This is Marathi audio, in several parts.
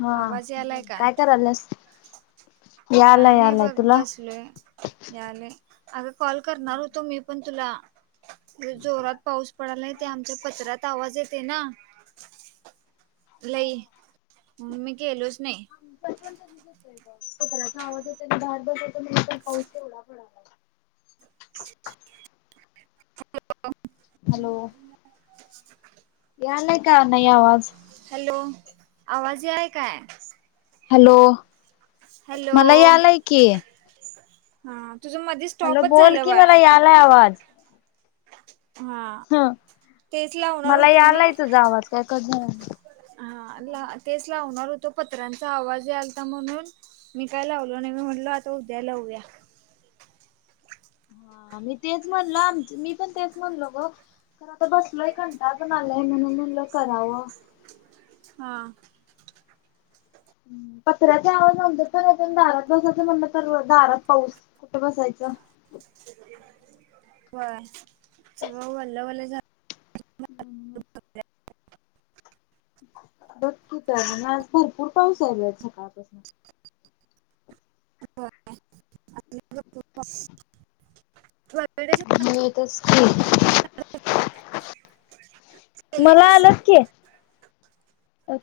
हा आवाज यायला का? काय करायलास काय यालाय नही यालाय बघ, तुला बसलोय. ह आले, अग कॉल करणार होतो मी पण तुला. लई जोरात पाऊस पडयला, ते आमच्या पत्र्यात आवाज येते ना. लई, म-मी गेलोच नही. [unintelligible] पत्र्याचा आवाज येतोय, दहा बस पाऊस तेवढा पडाला [unintelligible] हॅलो? या आलाय का नाही आवाज? हॅलो आवाज हो हाय काय. हॅलो हॅलो मला यालय की. हा तुझ मधीच. हॅलो बोल की मला यालाय आवाज. हा ह तेच लावणार मला होतो मी यालाय तुझा आवाज. हा ला तेच लावणार होतो पत्रांचा आवाज आलता म्हणून. मी काय लावलो नाही मी म्हटल आता उद्या लावऊया. हा मी तेच म्हणल आम मी पण तेच म्हणलो ग. तर आता बसलो कंटाळा पण आलाय म्हणून म्हणलं करावा. हा, पत्र्याच्या आवाज न दारात बसायच म्हणलं तर दारात पाऊस. कुठं बसायचं. [inaudible] बर सगळं वल्ल वल्ल झा''--'' हम्म. बकी तर आज भरपूर पाऊस आलाय सकाळपासून. बस [inaudible] मेत स्क [inaudible] मला आलंत की.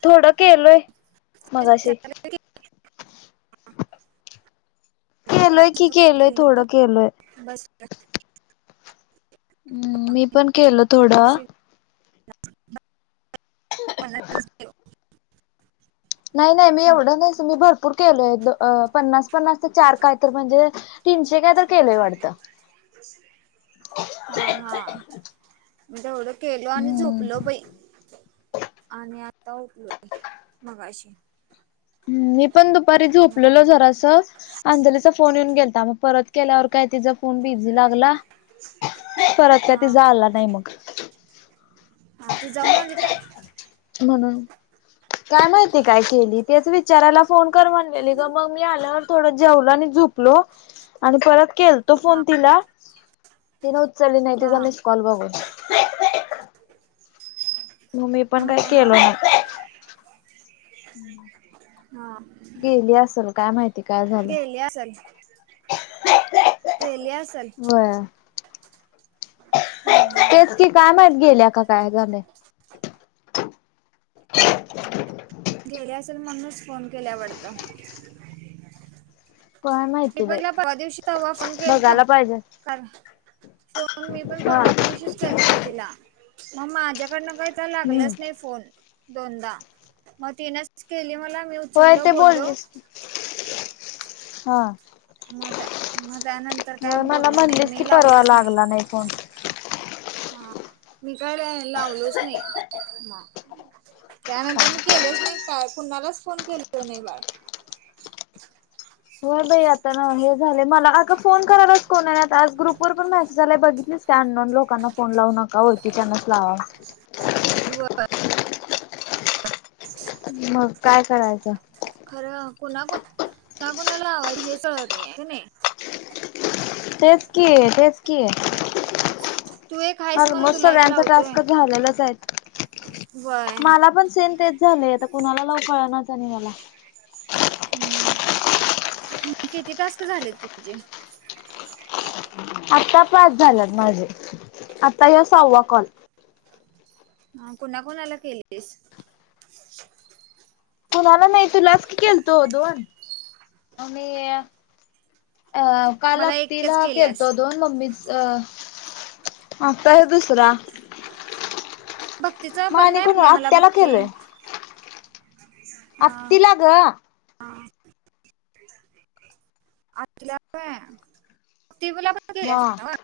थोडं केलोय मगाशी. केलोय की केलोय थोडं कलो केलोय. बस [inaudible] हम्म मी पण केलं थोडं. [inaudible] नाही नाही मी एवढं नाही मी भरपूर केलोय द अ पन्नास पन्नास ते चार काय तर म्हणजे. तीनशे काय तर केलंय वाटतं. हा हा म्हणजे एवढं. केल आणि हम्म झोपल बाई आणि आता उठलोय अशी. ह मी पण दुपारी काय झोपलेलो जरासं. अंजलीचा फोन येऊन गेलता मग परत केल्यावर काय तिचा फोन बिझी लागला. परत हा काय झाला नाही मग. हा ती जाऊन आली काय. म्हणून. काय माहिती काय केली तेच विचारायला फोन कर म्हणलेली ग मग मी आल्यावर. थोडं जेवल आणि झुपलो. आणि परत केल तो फोन तिला तिने उचलली नाही हा तिचा मिस कॉल बघून. म मी पण हा काही केल हा नाय. हा माहिती काय झालंय गेली असल. गेली असल. होय. तेच की काय माहत गेले काय झालंय. ह [inaudible] गेले असेल म्हणूनच फोन केल्या वाडता. काय माहिती टिपन बाई ला [unintelligible] पवा दिवशी त हवा फण गेलतो बघायला पाहिजे फोन मी पण हा परवाीशीच केलतो. लतो तुला मग माझ्याकडनं काही तर हम्म लागलंच नाही फोन. दोनदा, मग तीनच केली मला मी होय उचललो ते बोललो. बोलीस, हा. मग त्या, मग त्यानंतर काय बोलल नाही मी लावलोच नाही. हो. हा, मी काय बाई लावलोच नाही म. त्यानंतर मी केलोच नाही काय कुणालाच फोन केलो नाही बाळ. हो बाई आता ना हे झाले मला अग फोन करालाच कोणाने आज ग्रुप वर पण मैसे आलाय बघितलीस का अननोन लोकांना फोन लावू नका ओडखीच्यांच लावा. होय. [unintelligible] मग काय करायचं? खरं कुणाकु, कुणाकुणाला लावयच हेच कळत नाही, की नाही. तेच की, तेच की. तू एक हायस म्हणून अलमोस्ट तुला एक सगळ्यांचा लावतोय. टास्कच झालेलाच आहेत. व्हय मला पण सेम तेच झालय आता कुणाला लाऊ कळणाच झालय मला. हम्म, किती टास्क झालेत तुझे? आता पाच झाल्यात माझे, आता या साव्वा कॉल. हा कुणा कोणाला केलीस? कोणाला नाही तुलाच की केलतो दोन, आणि अ काल मला एकच अतिला केल्यास केलतो दोन. मम्मीच अ आता हे दुसरा. भक्तीचा मग बंद आणि आहे कोण म्हटली मला आत्याला भक्ती केलोय. आत्तिला ग. हां. आतिला बर ति मला पण कस अस.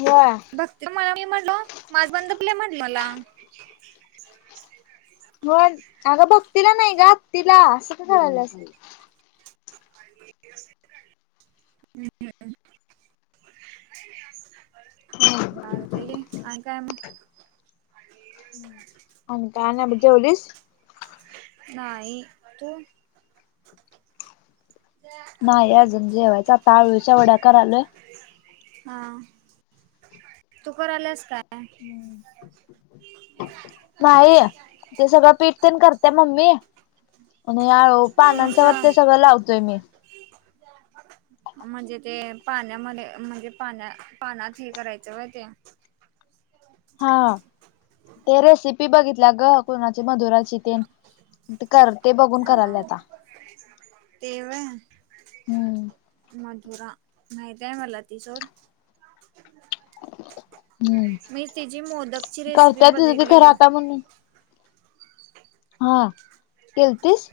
वय. तर माझा मी म्हणटल, माझं बंद पडले म्हटलं मला. मग अगं भक्तीला नाही ग अत्तीला असं का करायल्यास. [unintelligible] बा अणी काय मग. आणि का नाही बग, जेवलीस? नाही तू. नाही अजून जेवायचं आता आळूच्या वडा करालोय. हा, तू कराल्यास काय? नाही, ते सगळं पीठ तेन करते मम्मी. आणि हळुहळू तू पानांच्या वर नुसतं ते सगळं लावतोय मी. म्हणजे ते पाण्यामध्ये म्हणजे पाण्या, पाण्याच हे करायचं वय ते. हा, ते रेसिपी बघितल्या ग कुणाची मधुराची तेन. मग ते करते ते बघून करालय हा आता. ते वय. हम्म्. मथुरा माहिती आहे मला तिच. हम्म मी तिची मोदकची रेसिपी करत्या तिज ती खरं बघितलेलो. आता म्हणून हा. केलतीस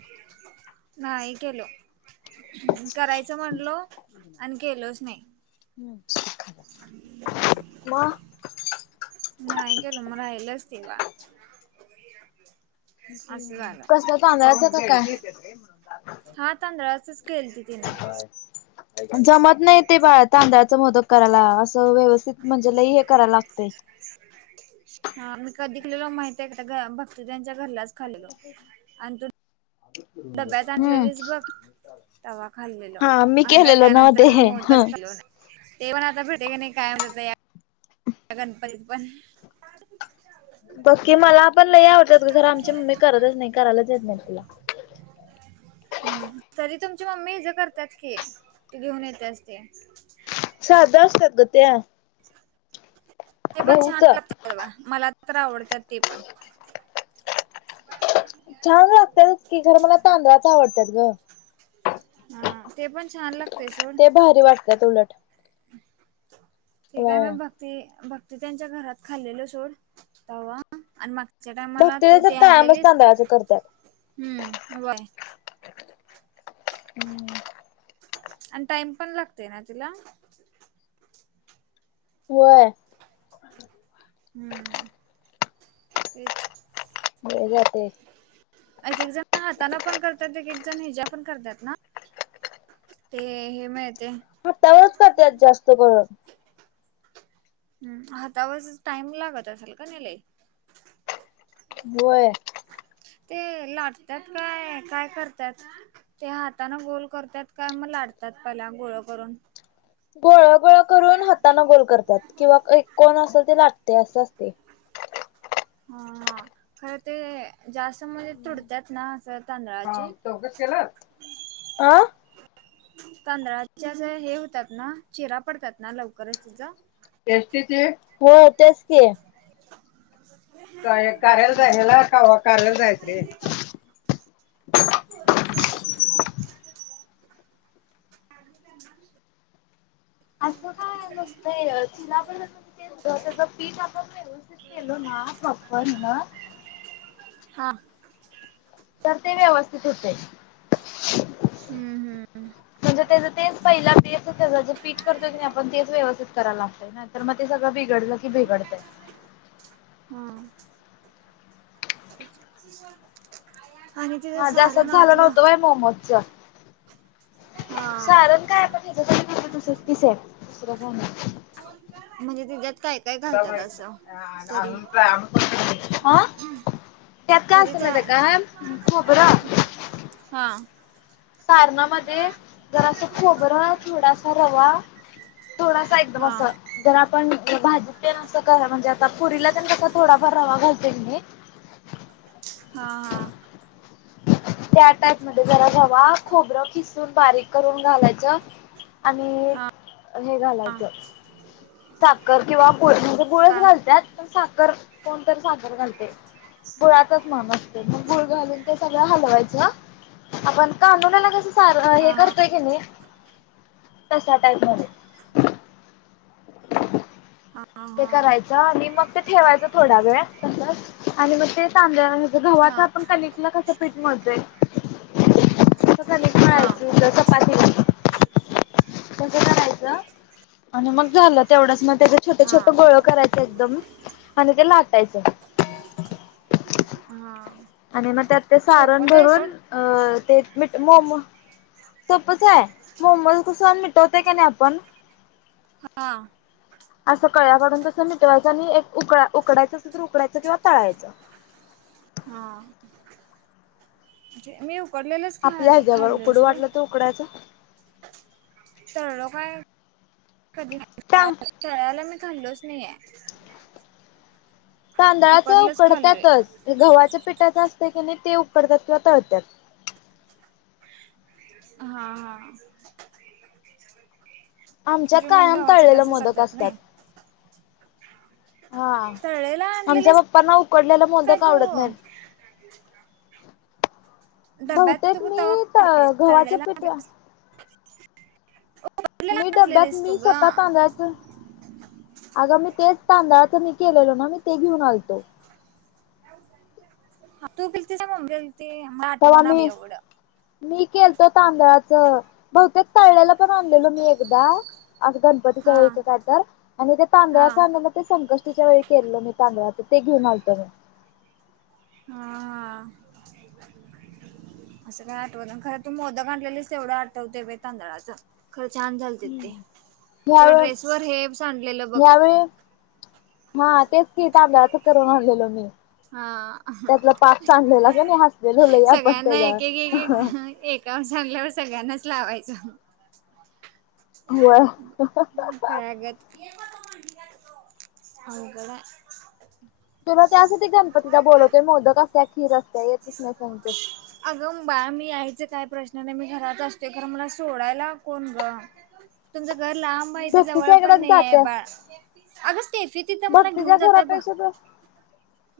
नाही केल. करायचं म्हणलो आणि केलोच नाही. म नाही केलं मग राहिलच तेव्हा. कसल तांदळाच काय. हा तांदळाचस केेलत तीन. जमत नाही ते बाळ तांदळाच मोदक करायला असं व्यवस्थित म्हणजे लय हे करायला लागते. हा मी कधी केलेलो माहित आहे का ग भक्त ज्यांच्य घरलाच. खाल्लो आणि तू डब्यात हम्म आनलेलीस बघ. तवा खाल्लेल हा मी अंग केलेलं नव्ह त्यानंतर ते मी ह. मोदकच खाल्लो नाही. ते पण आता भेटे का नाही काय माहीत. गणपण पण. बक्की मला पण लई आवडतात खर आमची मम्मी करतच नाही करायलाच येत नाही तुला. [inaudible] हम्म् तरी तुमची मम्मी इ ज करतात की तू घेऊन येतेस ते. साध असतात ग त्या. ते पण छान गहूच. लागतात मला तर आवडतात ते पण छान लागतात की ग खरं मला तांदळाच आवडतात ग. हा ते पण छान लाग''--'' ते भारी वाटत उलट. ते काय व्हय मग भक्ती भक्ती त्यांच्या घरात खाल्लेलो सोड तवा आणि मग. च्या टायमाला भक्तीला तू ती तर कायमच आणलेलीस. तांदळाचं करत्यात. हू [inaudible] आणि टाइम पण लागतेय ना तिला. व्हय. हुम्म् तेच. हे जातेत. एक एक जण हाताना पण करतात एक एक जण हिच्या पण करतात ना. ते हे मिळतं. कसं करत्या जास्त मग हम् हातावरच टाइम लागत असाल क नाय लय. व्हय. ते लाटतात काय करतात. ते हातानें गोल करतात काय मग लाटताय पहीले गोळे करून. गोळ गोळ करून हाताने गोल करतात किंवा एक कोण अस ते लाटते असं असतेय. हा खरं ते जास्त म्हणजे तुडतात ना असं तांदळाचे. चौघस केल. तांदळाच्या जरा हे होतात ना चिरा पडतात ना लवकरच तिच. एसटी चे हो तेस की. ते लवकर [inaudible] का कार्याला जाय ह्याला का कार्याला जायच हाय. आत्या मावशी [inaudible] असं काय नसतंय सिल्याबस असं. त्याचं पीठ आपण व्यवस्थित केलो ना प्रॉपर ह्यान. हां, तर ते व्यवस्थित होतेय. हम्म हम्म म्हणजे त्याच तेच पहिला तेच त्याचं जे पीठ करतोय की आपण तेच व्यवस्थित करायला लागतय ना. तर मग ते सगळ बिघडल की बिघडतय. ह आणि तिच माझं सारण असंच झालं आतल नव्हतं व्हय मोमोजच हा साारण काय पाठायचं तु किसब दुसर काय नाही. म्हणजे तिच्यात काय? काय घालतात असं तरी [unintelligible] त्यात काय तरी असत त्या माहिती आहे का खोबर हा सारणामध्ये जरास खोबर थोडासा रवा थोडासा एकदम हा अस जर आपण भाजीत तेण अस करा म्हणजे आता पुरीला त्यात थोडाफार रवा घालते मी. हा हा त्या टाईप मध्ये जरा रवा खोबर किसून बारीक करून घालायच. आणि हा हे हा घालायच साखर. किंवा गुळ म्हणजे गुळच का घालतात. पण साखर कोणतरी साखर घालतय. गुळातच म्हन असते. मग गुळ घालून ते सगळ हलवायचे. आपण कानोल्याला कस सार हे हा करतोय की नाही तशा टाईप मध्ये. हा हा ते करायच आणि मग ते ठेवायच थोडा वेळ तसच. आणि मग ते तांदळ आणि हा गव्हाच आपण कनिकला कस पीठ मिळतोय कणिक हा मळायची चपातीला. तस करायच आणि मग झाल. तेवढच मग त्याचे छोटे हा छोटे गोळ करायच एकदम न आणि ते लाटायच. हा आणि ना त्यात ते सारण सोपच आहे भरून सोड अ ते मीठ मोमो सोपच आहे. मोमोज कुसन मिटवतोय की नाही आपण हा अस कळ्या काडून तस मिटवायच. आणि एक उक उकडायच तर उकडायच किंवा तळायच. हा मी उकडलेलंच खा खाल्लय सोड. तुकड्याचा तळलो काय? कधी टां तळायला मी खाल्लोच नाही आहे. तांदळाच उकडलंच खाल्लोय उकडतातच. गव्हाच्या पिठाच असत की नाही ते उकडतात किंवा तळत्यात. हा हा आमच्यात तुझे मम्मी कायम हवाच तळलेले त्याच मोदक सरतात असतात नाही. हा तळलेल आमच्या आणलेलेस पप्पांना उकडलेला काय मोदक तू. आवडत नाहीत डब्यात बहुतेक होता मी गव्हाच्या तळलेला पिठा उकडलेला मी डब्यात आणलेलीस तू मी ग स्वतः तांदळाच अग मी तेच तांदळाच मी केलेलो ना मी ते घेऊन अलतो. तू गेलती स मम्मी गेलती हम आटवा तेव्हा ना मी ऐवड मी केलतो तांदळाच. बहुतेक पाळल्याला पण आणलेलो मी एकदा आज गण हा ळी काढ आणि ते हा तांदळाच. हा ते संकष्टीच्या वेळी केलं मी तांदळाच, ते घेऊन आलतो मी. हां. असं काय आठवना खर तू मोदक आणलेलं तेवढं आठवते बाई, तांदळाचं. खर छान झालते ते, हम्म. तुझ्या ह्यावेळी ड्रेस वर हे सांडलेलं बघ. हां तेच की तांदळाच करून आणलेलो मी. हां हं त्यातला पाक सांडलेला का नाही हसलेलो लई आपण सगळ्यांना त्याच्यावर एक एक एक एक. का सांगल्यावर, सगळ्यांनाच लावायचा. होय खयागत. [unintelligible] तुला त्यासाठी गणपतीला बोलवतोय, मोदक असत्या खीर असते, येतच नही सांगतो. अगंं बाळ मी यायचं काय प्रश्न नही, मी घरात असते, खर मला सोडायला कोण ग तुमचं घर लांब हाय, इथ जवळ भक्तीच्या पण इकडं नाही ये जात्यास बाळ, अग स्टे तिथं मला घेऊन भक्तीच्या जात्य, ब घरापेक्षा तर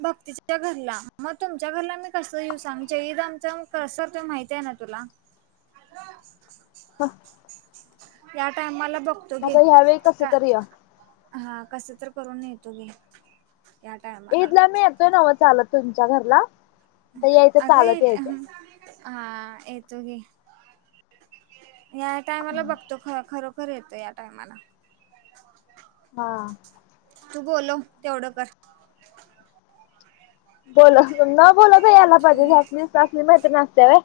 भक्तीच्या घरला, मग तुमच्या घरला मी कस येऊ सांग जैद आमच्या कस माहिती ये ना? तूला ह. या टायमाला बघतो घे, ह्यावेळी कस का? तरी या हां कस तर करून नेतो मि, या टायमाला. त ना ओ चालत तुमच्या घरला, यायचं अगं चालत येत यायचं. हा येतो गी, याटायमाला मला बघतो ख-खर खरं येतं या टायमाला. हां. तू बोलव, तेवढं कर. [inaudible] बोलव, न बोलवता यायला पाहिजे, [unintelligible] या असली मैत्रीन असते व्हय.